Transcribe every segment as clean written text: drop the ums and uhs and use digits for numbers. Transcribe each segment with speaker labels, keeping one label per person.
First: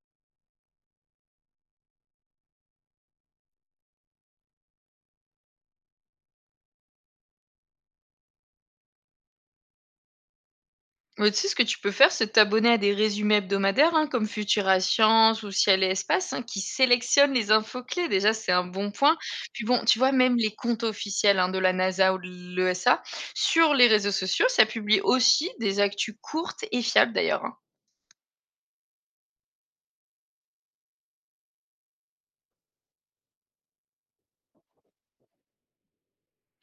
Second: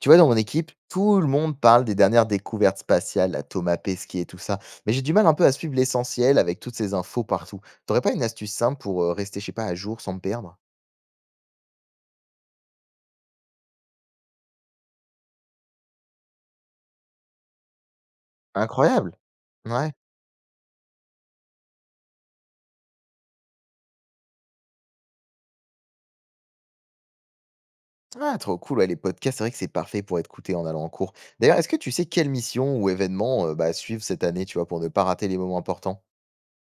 Speaker 1: Tu vois, dans mon équipe, tout le monde parle des dernières découvertes spatiales, la Thomas Pesquet et tout ça. Mais j'ai du mal un peu à suivre l'essentiel avec toutes ces infos partout. T'aurais pas une astuce simple pour rester, je sais pas, à jour sans me perdre?
Speaker 2: Ouais, tu sais, ce que tu peux faire, c'est t'abonner à des résumés hebdomadaires, hein, comme Futura Science ou Ciel et Espace, hein, qui sélectionnent les infos clés. Déjà, c'est un bon
Speaker 1: Incroyable.
Speaker 2: point. Puis bon,
Speaker 1: Ouais.
Speaker 2: tu vois, même les comptes officiels, hein, de la NASA ou de l'ESA sur les réseaux sociaux, ça publie aussi des actus courtes et fiables d'ailleurs, hein.
Speaker 1: Ah, trop cool, ouais, les podcasts, c'est vrai que c'est parfait pour être écouté en allant en cours. D'ailleurs, est-ce que tu sais quelle mission ou événement suivre cette année, tu vois, pour ne pas rater les moments importants?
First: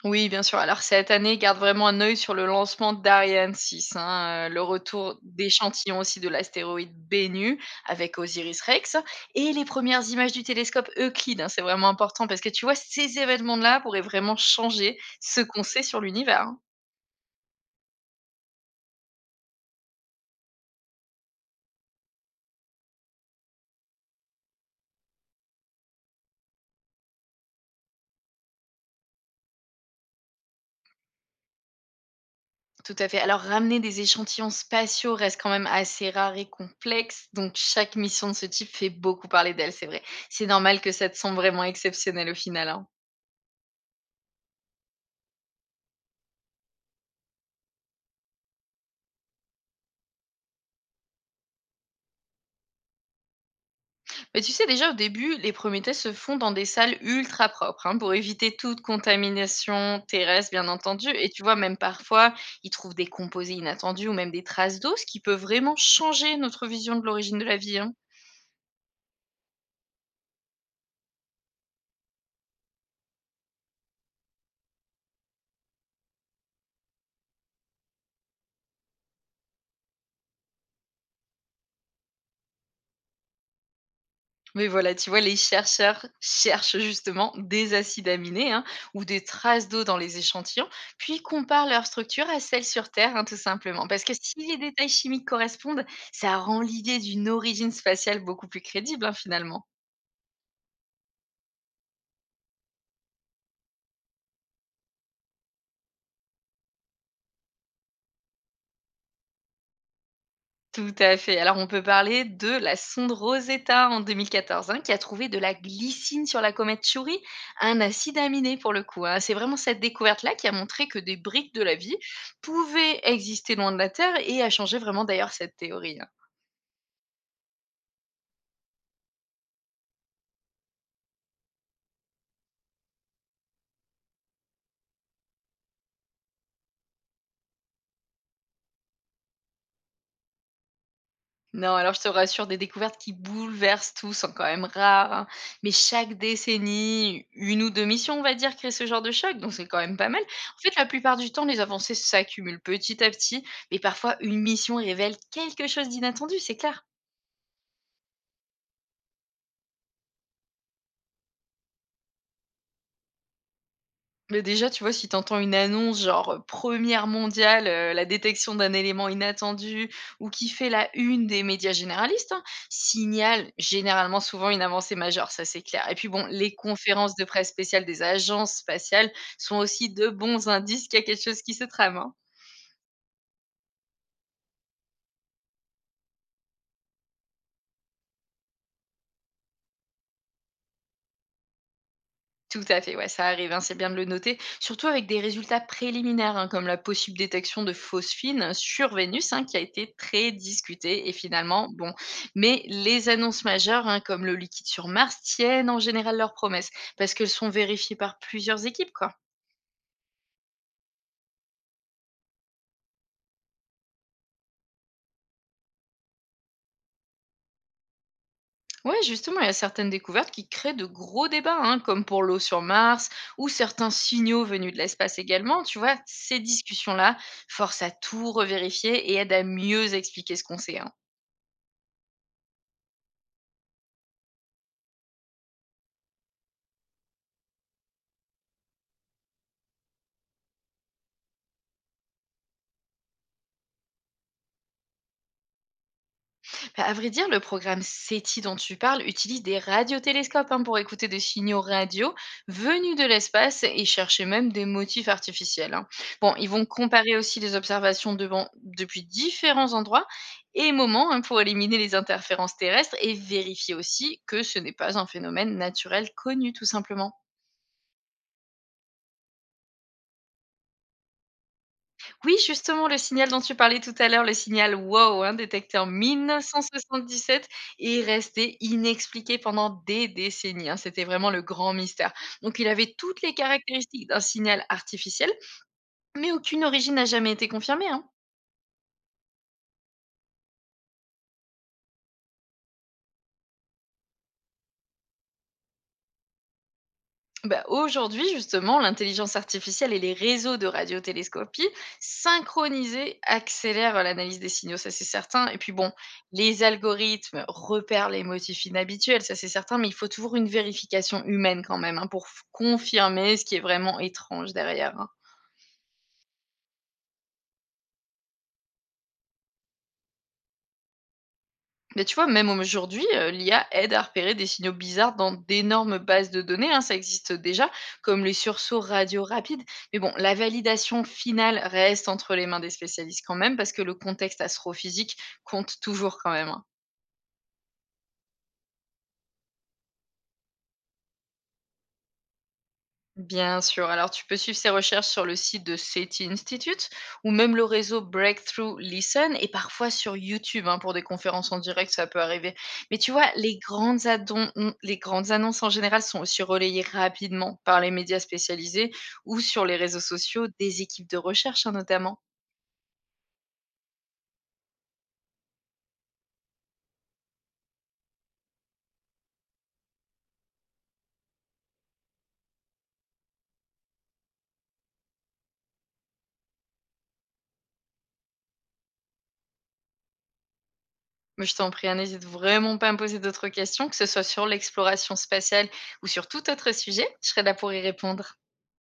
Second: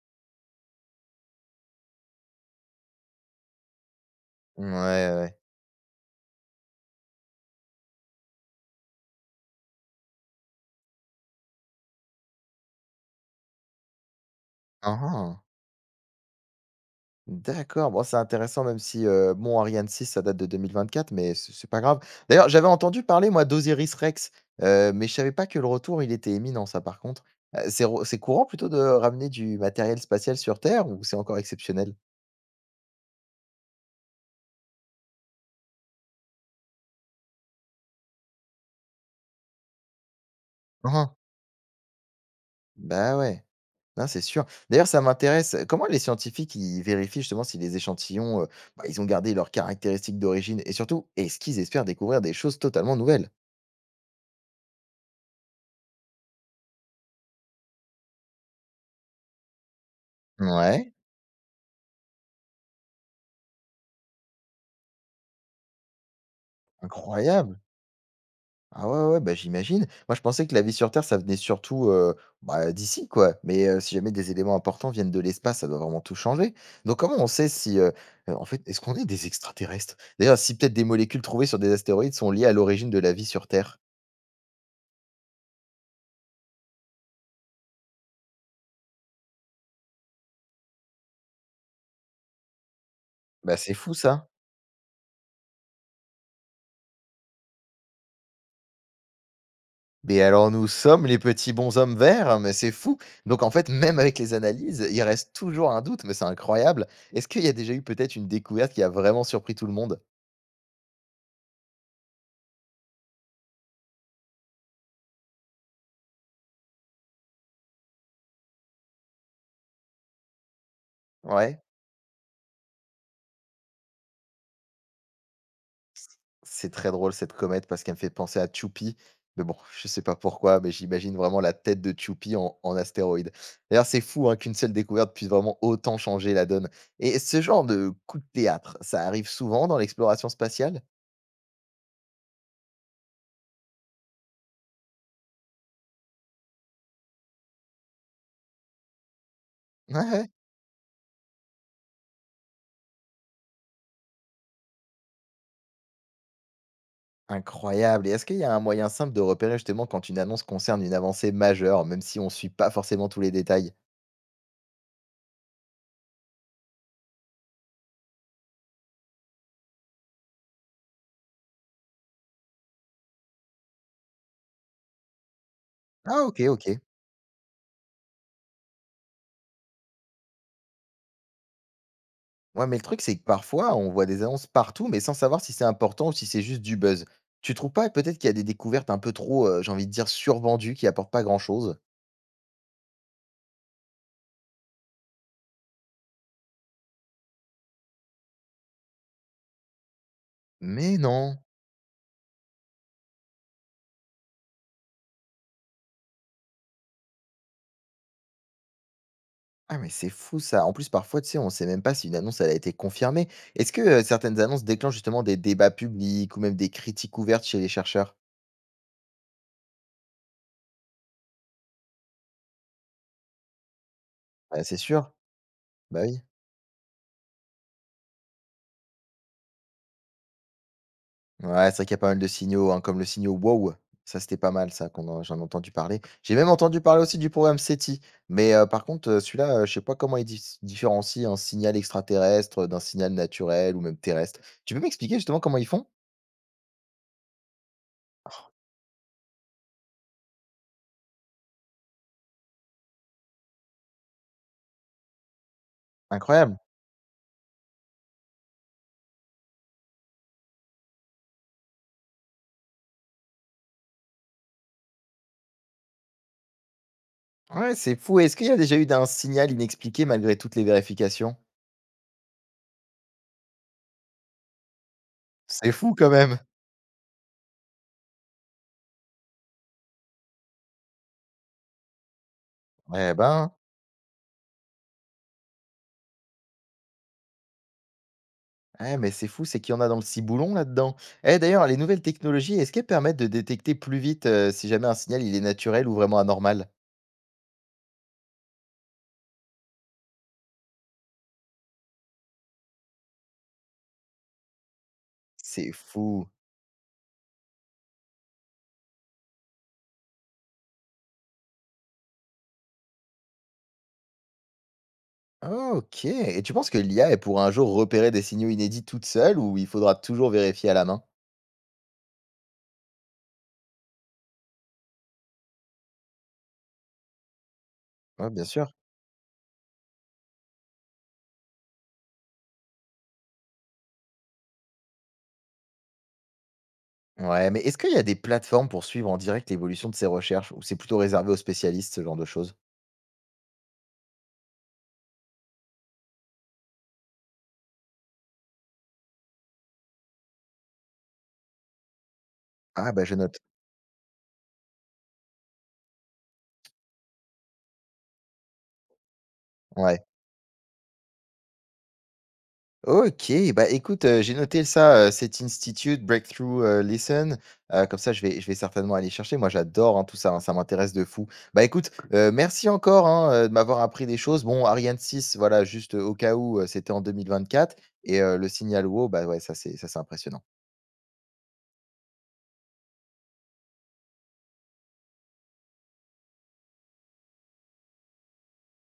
Speaker 2: Oui, bien sûr. Alors cette année, garde vraiment un œil sur le lancement d'Ariane 6, hein, le
Speaker 1: Ouais, ouais,
Speaker 2: retour
Speaker 1: ouais.
Speaker 2: d'échantillons aussi de l'astéroïde Bennu avec Osiris Rex et les premières images du télescope Euclide, hein. C'est vraiment important parce que tu vois, ces événements-là pourraient vraiment
Speaker 1: Ah,
Speaker 2: changer
Speaker 1: ah.
Speaker 2: ce qu'on sait sur l'univers, hein.
Speaker 1: D'accord, bon c'est intéressant même si, bon Ariane 6, ça date de 2024 mais c'est pas grave. D'ailleurs j'avais entendu parler moi d'Osiris Rex, mais je savais pas que le retour il était éminent. Ça par contre. C'est re c'est courant plutôt de ramener du matériel spatial sur Terre ou c'est encore exceptionnel?
Speaker 2: Tout à fait. Alors ramener des échantillons spatiaux reste quand même assez rare et complexe, donc chaque mission de ce type fait beaucoup parler d'elle, c'est vrai. C'est normal que ça
Speaker 1: Mmh.
Speaker 2: te semble vraiment exceptionnel au final, hein.
Speaker 1: Bah ouais, non c'est sûr. D'ailleurs ça m'intéresse, comment les scientifiques ils vérifient justement si les échantillons, ils ont gardé leurs caractéristiques d'origine et surtout, est-ce qu'ils espèrent découvrir des choses totalement nouvelles?
Speaker 2: Mais tu sais, déjà au début, les premiers tests se font dans des salles ultra propres, hein, pour éviter toute contamination terrestre, bien
Speaker 1: Ouais.
Speaker 2: entendu. Et tu vois, même parfois, ils trouvent des composés inattendus ou même des traces d'eau, ce qui peut vraiment changer notre vision de l'origine de la
Speaker 1: Incroyable!
Speaker 2: vie, hein.
Speaker 1: Ah ouais, ouais, bah, j'imagine. Moi, je pensais que la vie sur Terre, ça venait surtout d'ici, quoi. Mais si jamais des éléments importants viennent de l'espace, ça doit vraiment tout changer. Donc, comment on sait si, en fait, est-ce qu'on est des extraterrestres? D'ailleurs, si peut-être des molécules trouvées sur des astéroïdes sont liées à l'origine de la vie sur Terre.
Speaker 2: Mais voilà, tu vois, les chercheurs cherchent justement des acides aminés, hein, ou des traces d'eau dans les échantillons, puis comparent leur structure à celle sur Terre, hein, tout
Speaker 1: Bah, c'est
Speaker 2: simplement.
Speaker 1: fou,
Speaker 2: Parce que
Speaker 1: ça.
Speaker 2: si les détails chimiques correspondent, ça rend l'idée d'une origine spatiale beaucoup plus crédible, hein, finalement.
Speaker 1: Mais alors, nous sommes les petits bonshommes verts, hein, mais c'est fou. Donc, en fait, même avec les analyses, il reste toujours un doute, mais c'est incroyable. Est-ce qu'il y a déjà eu peut-être une découverte qui a vraiment surpris tout le monde?
Speaker 2: Tout à fait. Alors, on peut parler de la sonde Rosetta en 2014, hein, qui a trouvé de la glycine sur la comète Chury, un acide aminé pour le coup, hein. C'est vraiment cette découverte-là qui a montré que des briques
Speaker 1: Ouais.
Speaker 2: de la vie pouvaient exister loin de la Terre et a changé vraiment d'ailleurs cette théorie, hein.
Speaker 1: C'est très drôle cette comète parce qu'elle me fait penser à Tchoupi, mais bon, je sais pas pourquoi, mais j'imagine vraiment la tête de Tchoupi en, en astéroïde. D'ailleurs, c'est fou hein, qu'une seule découverte puisse vraiment autant changer la donne. Et ce genre de coup de théâtre, ça arrive souvent dans l'exploration spatiale?
Speaker 2: Non, alors je te rassure, des découvertes qui bouleversent tout sont quand même rares, hein. Mais chaque décennie, une ou deux missions, on va dire, créent ce genre de choc, donc c'est quand même
Speaker 1: Ouais,
Speaker 2: pas mal.
Speaker 1: ouais.
Speaker 2: En fait, la plupart du temps, les avancées s'accumulent petit à petit, mais parfois une mission révèle quelque chose d'inattendu, c'est clair.
Speaker 1: Incroyable. Et est-ce qu'il y a un moyen simple de repérer justement quand une annonce concerne une avancée majeure, même si on ne suit pas forcément tous les détails?
Speaker 2: Mais déjà, tu vois, si t'entends une annonce genre, 1 mondiale, la détection d'un élément inattendu ou qui fait la une des médias généralistes, hein, signale généralement souvent une avancée majeure, ça c'est clair. Et puis
Speaker 1: Ah
Speaker 2: bon,
Speaker 1: ok,
Speaker 2: les
Speaker 1: ok.
Speaker 2: conférences de presse spéciales des agences spatiales sont aussi de bons indices qu'il y a quelque chose qui se trame, hein.
Speaker 1: Ouais, mais le truc, c'est que parfois, on voit des annonces partout, mais sans savoir si c'est important ou si c'est juste du buzz. Tu trouves pas peut-être qu'il y a des découvertes un peu trop, j'ai envie de dire, survendues qui apportent pas grand-chose?
Speaker 2: Tout à fait, ouais, ça arrive, hein, c'est bien de le noter. Surtout avec des résultats préliminaires, hein, comme la possible détection de phosphine sur Vénus, hein, qui a été très
Speaker 1: Mais
Speaker 2: discutée et
Speaker 1: non!
Speaker 2: finalement, bon. Mais les annonces majeures, hein, comme le liquide sur Mars, tiennent en général leurs promesses, parce qu'elles sont vérifiées par plusieurs équipes, quoi.
Speaker 1: Ah, mais c'est fou ça. En plus, parfois, tu sais, on sait même pas si une annonce, elle a été confirmée. Est-ce que certaines annonces déclenchent justement des débats publics ou même des critiques ouvertes chez les chercheurs?
Speaker 2: Ouais, justement, il y a certaines découvertes qui créent de gros débats, hein, comme pour l'eau sur Mars, ou certains signaux
Speaker 1: Bah,
Speaker 2: venus
Speaker 1: c'est
Speaker 2: de
Speaker 1: sûr.
Speaker 2: l'espace également, tu vois.
Speaker 1: Bah oui.
Speaker 2: Ces discussions-là forcent à tout revérifier et aident à mieux expliquer ce qu'on sait, hein.
Speaker 1: Ouais, c'est vrai qu'il y a pas mal de signaux, hein, comme le signal WOW. Ça, c'était pas mal, ça, qu'on en j'en ai entendu parler. J'ai même entendu parler aussi du programme SETI. Mais par contre, celui-là, je sais pas comment il différencie un signal extraterrestre, d'un signal naturel ou même terrestre. Tu peux m'expliquer justement comment ils font?
Speaker 2: Bah, à vrai dire, le programme SETI dont tu parles utilise des radiotélescopes, hein, pour écouter des signaux radio venus de l'espace et chercher même des motifs artificiels, hein. Bon, ils
Speaker 1: Incroyable.
Speaker 2: vont comparer aussi les observations depuis différents endroits et moments, hein, pour éliminer les interférences terrestres et vérifier aussi que ce n'est pas un phénomène naturel connu tout simplement.
Speaker 1: Ouais, c'est fou. Est-ce qu'il y a déjà eu d'un signal inexpliqué malgré toutes les vérifications?
Speaker 2: Oui, justement, le signal dont tu parlais tout à l'heure, le signal WOW, hein,
Speaker 1: C'est
Speaker 2: détecté en
Speaker 1: fou quand même.
Speaker 2: 1977 et resté inexpliqué pendant des décennies, hein. C'était vraiment le grand mystère. Donc, il avait
Speaker 1: Eh
Speaker 2: toutes les
Speaker 1: ben,
Speaker 2: caractéristiques d'un signal artificiel, mais aucune origine n'a jamais été confirmée, hein.
Speaker 1: ouais mais c'est fou, c'est qu'il y en a dans le ciboulon là-dedans. Eh d'ailleurs, les nouvelles technologies, est-ce qu'elles permettent de détecter plus vite, si jamais un signal il est naturel ou vraiment anormal?
Speaker 2: Bah, aujourd'hui, justement, l'intelligence artificielle et les réseaux de radiotélescopie synchronisés accélèrent l'analyse des signaux, ça c'est certain. Et puis
Speaker 1: C'est
Speaker 2: bon,
Speaker 1: fou.
Speaker 2: les algorithmes repèrent les motifs inhabituels, ça c'est certain, mais il faut toujours une vérification humaine quand même, hein, pour confirmer ce qui est vraiment étrange derrière, hein.
Speaker 1: Ah, OK, et tu penses que l'IA, elle pourra un jour repérer des signaux inédits toute seule ou il faudra toujours vérifier à la main?
Speaker 2: Mais tu vois, même aujourd'hui, l'IA aide à repérer des signaux bizarres dans d'énormes bases de données, hein, ça existe déjà, comme
Speaker 1: Ouais,
Speaker 2: les
Speaker 1: bien sûr.
Speaker 2: sursauts radio rapides. Mais bon, la validation finale reste entre les mains des spécialistes quand même, parce que le contexte astrophysique compte toujours quand même, hein.
Speaker 1: Ouais, mais est-ce qu'il y a des plateformes pour suivre en direct l'évolution de ces recherches ou c'est plutôt réservé aux spécialistes, ce genre de choses?
Speaker 2: Bien sûr. Alors, tu peux suivre ses recherches sur le site de SETI Institute ou même le réseau Breakthrough Listen et parfois sur YouTube, hein, pour des conférences en direct, ça peut arriver.
Speaker 1: Ah,
Speaker 2: Mais
Speaker 1: bah,
Speaker 2: tu
Speaker 1: je
Speaker 2: vois,
Speaker 1: note.
Speaker 2: les grandes annonces en général sont aussi relayées rapidement par les médias spécialisés ou sur les réseaux
Speaker 1: Ouais.
Speaker 2: sociaux des équipes de recherche, hein, notamment.
Speaker 1: OK, bah, écoute, j'ai noté ça, cet institute breakthrough, listen, comme ça je vais certainement aller chercher. Moi j'adore, hein, tout ça, hein, ça m'intéresse de fou. Bah, écoute, merci encore, hein, de m'avoir appris des choses. Bon, Ariane six, voilà, juste, au cas où, c'était en 2024 et le signal Wow, bah, ouais, ça c'est impressionnant.
Speaker 2: Mais je t'en prie, hein, n'hésite vraiment pas à me poser d'autres questions, que ce soit sur l'exploration spatiale ou sur tout autre sujet. Je serai là pour y répondre.